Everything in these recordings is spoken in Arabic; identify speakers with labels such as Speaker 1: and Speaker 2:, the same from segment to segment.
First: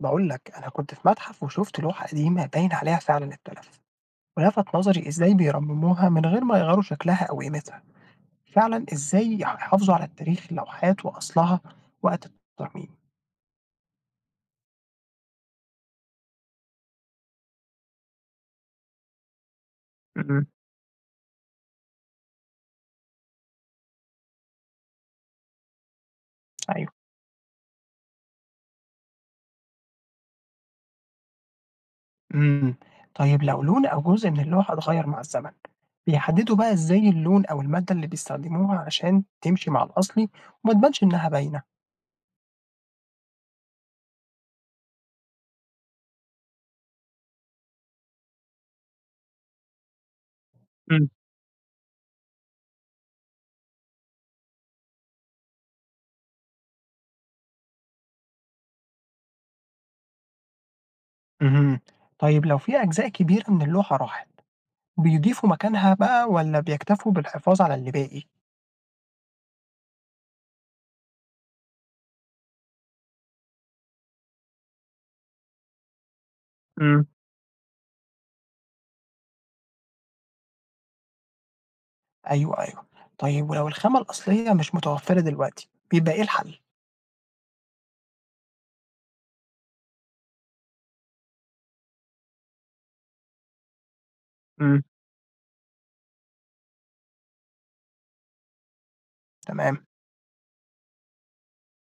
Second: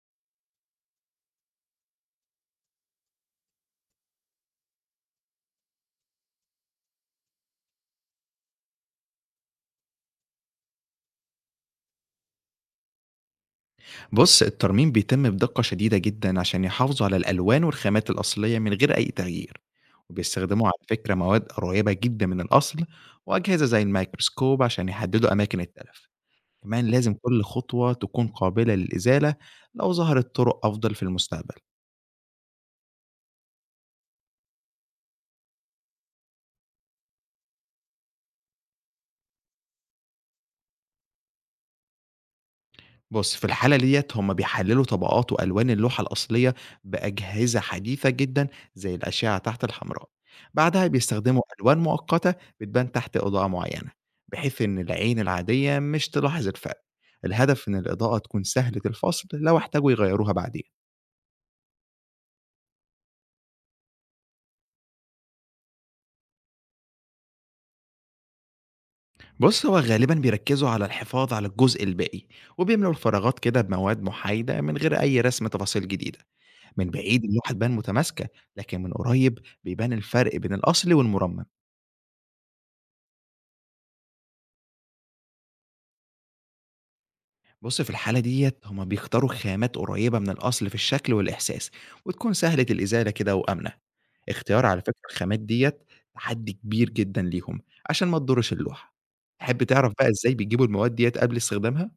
Speaker 1: بقول لك أنا كنت في متحف وشفت لوحة قديمة باين عليها فعلا التلف، ولفت نظري إزاي بيرمموها من غير ما يغيروا شكلها أو قيمتها. فعلا إزاي يحافظوا على التاريخ لوحات وأصلها وقت الترميم.
Speaker 2: بص الترميم بيتم بدقة شديدة جدا عشان يحافظوا على الألوان والخامات الأصلية من غير أي تغيير.
Speaker 1: امم.
Speaker 2: وبيستخدموا على فكرة مواد قريبة جدا من الأصل وأجهزة زي الميكروسكوب عشان يحددوا أماكن التلف. كمان
Speaker 1: أيوه.
Speaker 2: لازم كل خطوة تكون قابلة للإزالة لو ظهرت طرق أفضل في المستقبل.
Speaker 1: امم. طيب لو لون أو جزء من اللوحة اتغير مع الزمن، بيحددوا بقى إزاي اللون أو المادة اللي بيستخدموها عشان تمشي مع الأصلي وما تبانش إنها باينة؟
Speaker 2: بُص، في الحالة ديّة هم بيحلّلوا طبقات وألوان اللوحة الأصلية بأجهزة حديثة جدًا زي الأشعة تحت الحمراء، بعدها بيستخدموا ألوان مؤقتة بتبان تحت إضاءة معيّنة، بحيث إن العين العادية مش تلاحظ الفرق، الهدف إن الإضاءة تكون سهلة الفصل لو احتاجوا يغيّروها بعدين.
Speaker 1: امم. طيب لو في أجزاء كبيرة من اللوحة راحت، بيضيفوا مكانها بقى والّا بيكتفوا بالحفاظ على اللي باقي؟
Speaker 2: بُص، هو غالبًا بيركّزوا على الحفاظ على الجزء الباقي، وبيملوا الفراغات كده بمواد محايدة من غير أي رسم تفاصيل جديدة، من
Speaker 1: إمم.
Speaker 2: بعيد اللوحة تبان متماسكة، لكن من قريب بيبان الفرق بين الأصلي والمُرمم.
Speaker 1: أيوه، أيوه. طيب ولو الخامة الأصلية مش متوفرة دلوقتي، بيبقى إيه الحل؟
Speaker 2: بُص، في الحالة ديّة هُم بيختاروا خامات قريّبة من الأصل في الشكل والإحساس، وتكون سهلة الإزالة كده وآمنة. اختيار على
Speaker 1: إمم.
Speaker 2: فكرة الخامات ديّة تحدي كبير جدًا ليهم، عشان ما تضرش اللوحة. تحب
Speaker 1: تمام.
Speaker 2: تعرف بقى إزاي بيجيبوا المواد ديّة قبل استخدامها؟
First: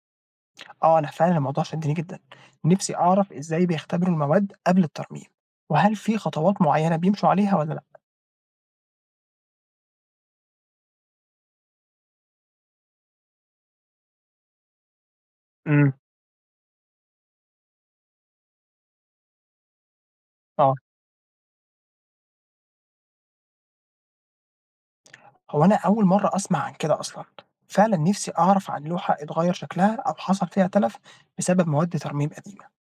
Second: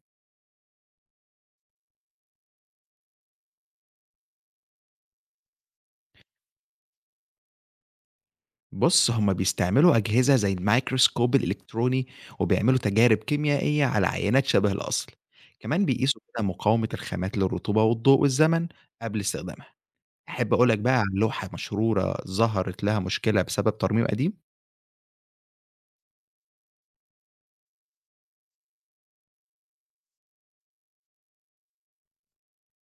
Speaker 1: آه، أنا فعلًا الموضوع شدني جدًا. نفسي أعرف إزاي بيختبروا المواد قبل الترميم، وهل في خطوات معينة بيمشوا عليها والّا لأ؟
Speaker 2: بُص، هُم بيستعملوا أجهزة زي الميكروسكوب الإلكتروني، وبيعملوا تجارب كيميائية على عينات شبه الأصل. كمان
Speaker 1: إمم.
Speaker 2: بيقيسوا كده مقاومة الخامات للرطوبة والضوء والزمن قبل استخدامها. تحب أقول
Speaker 1: آه.
Speaker 2: لك بقى عن لوحة مشهورة ظهرت لها مشكلة بسبب ترميم قديم؟
Speaker 1: هو أنا أول مرة أسمع عن كده أصلًا. فعلًا نفسي أعرف عن لوحة اتغير شكلها أو حصل فيها تلف بسبب مواد ترميم قديمة.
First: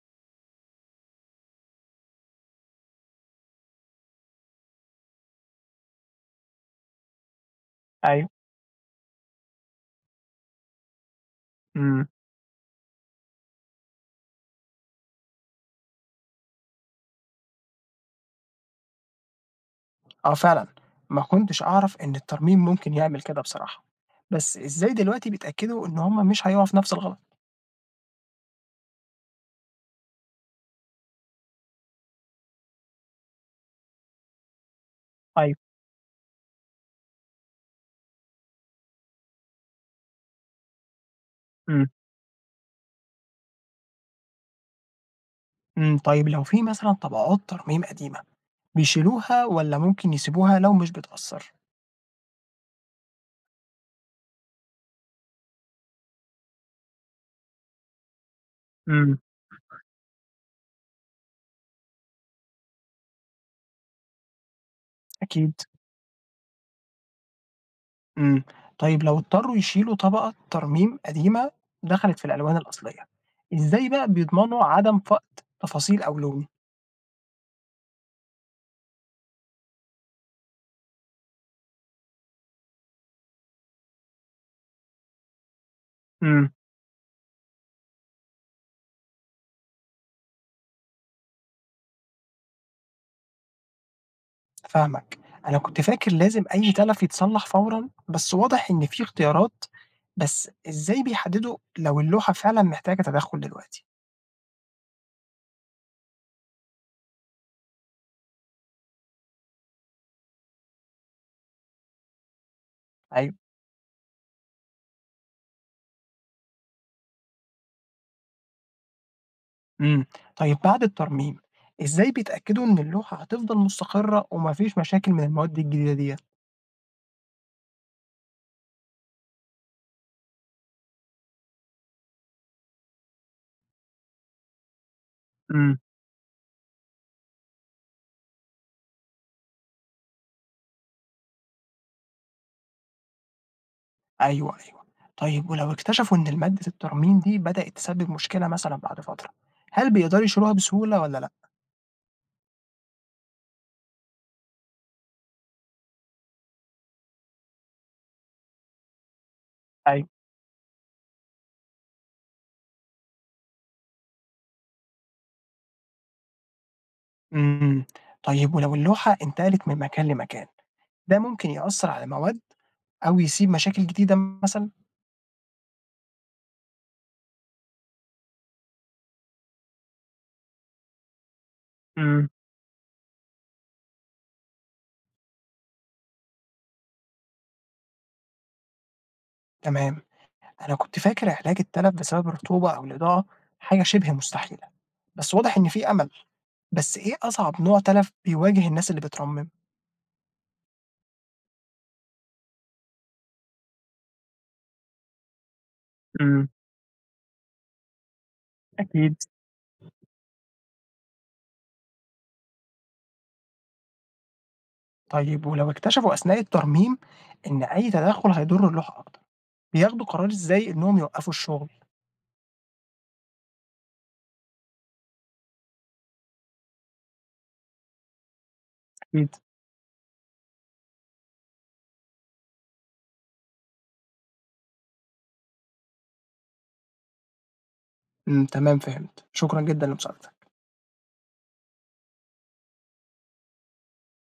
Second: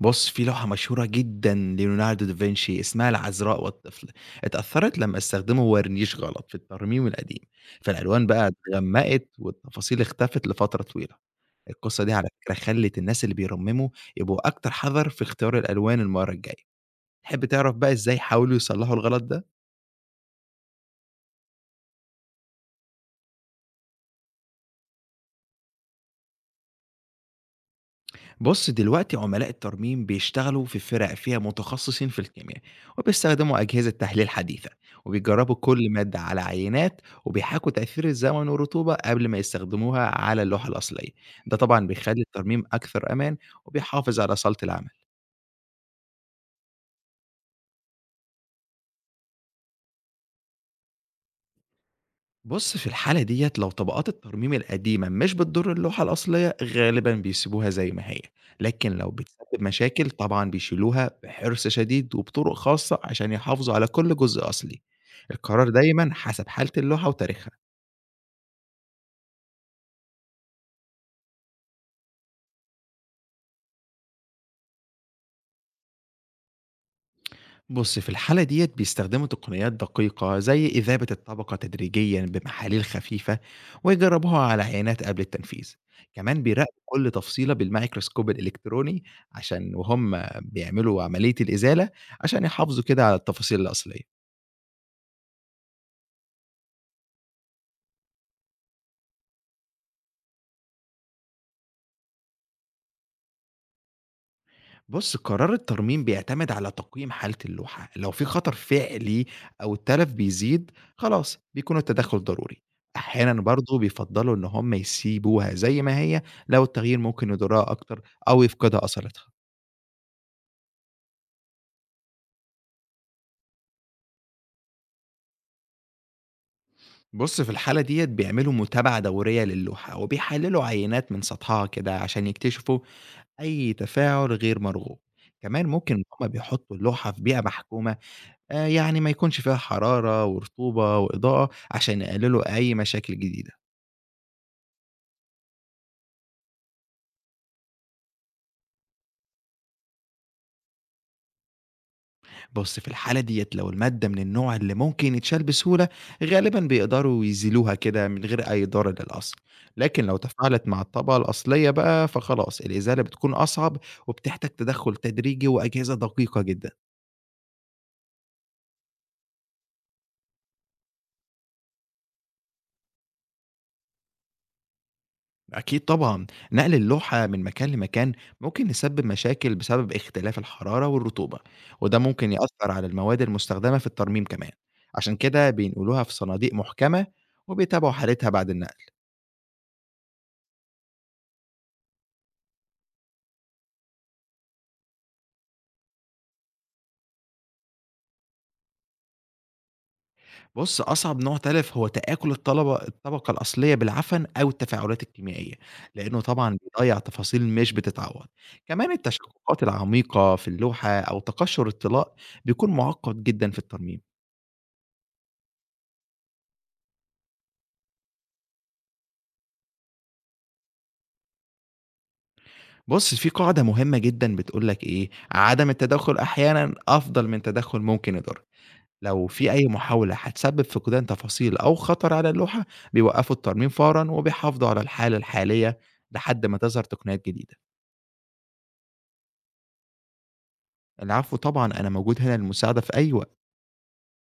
Speaker 2: بُص، في لوحة مشهورة جدًا ليوناردو دافنشي اسمها العذراء والطفل، اتأثّرت لمّا استخدموا ورنيش غلط في الترميم القديم، فالألوان
Speaker 1: أيوه.
Speaker 2: بقى اتغمّقت والتفاصيل اختفت لفترة طويلة. القصة
Speaker 1: إمم.
Speaker 2: دي على فكرة خلّت الناس اللي بيرمموا يبقوا أكتر حَذَر في اختيار الألوان المَرّة الجاية. تحب تعرف بقى إزاي حاولوا يصلّحوا الغلط ده؟
Speaker 1: آه فعلًا، ما كنتش أعرف إن الترميم ممكن يعمل كده بصراحة، بس إزاي دلوقتي بيتأكدوا إن هم مش هيقعوا في نفس الغلط؟
Speaker 2: بُص، دلوقتي عملاء الترميم بيشتغلوا في فرق فيها متخصصين في الكيمياء، وبيستخدموا أجهزة تحليل حديثة، وبيجربوا
Speaker 1: أيوه.
Speaker 2: كل مادة على عينات، وبيحاكوا تأثير الزمن والرطوبة قبل ما يستخدموها على اللوحة الأصلية، ده طبعًا
Speaker 1: إمم.
Speaker 2: بيخلّي الترميم أكثر أمان، وبيحافظ على صلة العمل.
Speaker 1: إمم. طيب لو في مثلًا طبقات ترميم قديمة، بيشيلوها والّا ممكن يسيبوها لو مش بتأثّر؟
Speaker 2: بُص، في الحالة ديّة لو طبقات الترميم القديمة مش بتضر اللوحة الأصلية، غالبًا بيسيبوها زي ما هي، لكن لو
Speaker 1: إمم.
Speaker 2: بتسبب مشاكل طبعًا بيشيلوها بحرص شديد وبطرق خاصة عشان يحافظوا على كل جزء أصلي.
Speaker 1: أكيد.
Speaker 2: القرار دايمًا حسب حالة اللوحة وتاريخها.
Speaker 1: إمم. طيب لو اضطروا يشيلوا طبقة ترميم قديمة دخلت في الألوان الأصلية، إزاي بقى بيضمنوا عدم فقد تفاصيل أو لون؟
Speaker 2: بُص، في الحالة ديّة بيستخدموا تقنيات دقيقة زي إذابة الطبقة تدريجيًا بمحاليل خفيفة ويجربوها على عينات قبل التنفيذ، كمان
Speaker 1: إمم.
Speaker 2: بيراقبوا كل تفصيلة بالميكروسكوب الإلكتروني عشان وهُم بيعملوا عملية الإزالة عشان يحافظوا كده على التفاصيل الأصلية.
Speaker 1: فاهمك. أنا كنت فاكر لازم أي تلف يتصلّح فورًا، بس واضح إن في اختيارات، بس إزاي بيحدّدوا لو اللوحة فعلًا محتاجة تدخُّل دلوقتي؟
Speaker 2: بُص، قرار الترميم بيعتمد على تقييم حالة اللوحة، لو في خطر فعلي أو التلف بيزيد خلاص بيكون التدخل ضروري، أحيانًا
Speaker 1: أيوه.
Speaker 2: برضه بيفضّلوا إن هم يسيبوها زي ما هي لو التغيير ممكن يضرها أكتر أو يفقدها أثرتها.
Speaker 1: إمم. طيب بعد الترميم، إزاي بيتأكدوا إن اللوحة هتفضل مستقرة وما فيش مشاكل من المواد الجديدة ديّة؟
Speaker 2: بُص، في الحالة ديّة بيعملوا متابعة دورية للوحة وبيحللوا عينات من سطحها كده عشان يكتشفوا أي تفاعل غير مرغوب، كمان
Speaker 1: إمم.
Speaker 2: ممكن إن هم بيحطوا اللوحة في بيئة محكومة يعني ما يكونش فيها حرارة ورطوبة وإضاءة، عشان يقللوا أي مشاكل جديدة.
Speaker 1: أيوه، أيوه. طيب ولو اكتشفوا إن مادة الترميم دي بدأت تسبِّب مشكلة مثلًا بعد فترة، هل بيقدروا يشيلوها بسهولة والّا لأ؟
Speaker 2: بُص، في الحالة ديّة لو المادة من النوع اللي ممكن يتشال بسهولة، غالبًا بيقدروا يزيلوها كده من غير أي ضرر للأصل. لكن
Speaker 1: أيوه.
Speaker 2: لو تفاعلت مع الطبقة الأصلية بقى، فخلاص الإزالة بتكون أصعب وبتحتاج تدخُّل تدريجي وأجهزة دقيقة جدًا.
Speaker 1: إمم. طيب ولو اللوحة انتقلت من مكان لمكان، ده ممكن يأثّر على مواد أو يسيب مشاكل جديدة مثلًا؟
Speaker 2: أكيد طبعًا، نقل اللوحة من مكان لمكان ممكن يسبب مشاكل بسبب اختلاف الحرارة والرطوبة، وده
Speaker 1: إمم.
Speaker 2: ممكن يأثر على المواد المستخدمة في الترميم كمان، عشان كده بينقلوها في صناديق محكمة وبيتابعوا حالتها بعد النقل.
Speaker 1: تمام، أنا كنت فاكر علاج التلف بسبب الرطوبة أو الإضاءة حاجة شبه مستحيلة، بس واضح إن في أمل، بس إيه أصعب نوع تلف بيواجه الناس اللي بترمم؟
Speaker 2: بُص، أصعب نوع تلف هو تآكل الطلبة الطبقة الأصلية بالعفن أو التفاعلات الكيميائية، لأنه
Speaker 1: إمم.
Speaker 2: طبعًا بيضيّع تفاصيل مش بتتعوّض. كمان
Speaker 1: أكيد.
Speaker 2: التشققات العميقة في اللوحة أو تقشُر الطلاء بيكون مُعقّد جدًا في الترميم.
Speaker 1: طيب ولو اكتشفوا أثناء الترميم إن أي تدخل هيضر اللوحة أكتر، بياخدوا قرار إزاي إنهم يوقفوا الشغل؟
Speaker 2: بُص، في قاعدة مهمة جدًا بتقول لك إيه، عدم التدخُّل أحيانًا أفضل من تدخُّل ممكن يضر. لو
Speaker 1: أكيد.
Speaker 2: في أي محاولة هتسبب فقدان تفاصيل أو خطر على اللوحة، بيوقّفوا الترميم فورًا وبيحافظوا على الحالة الحالية لحد ما تظهر تقنيات جديدة.
Speaker 1: إمم، تمام فهمت، شكرًا جدًا لمساعدتك.
Speaker 2: العفو طبعًا، أنا موجود هنا للمساعدة في أي وقت.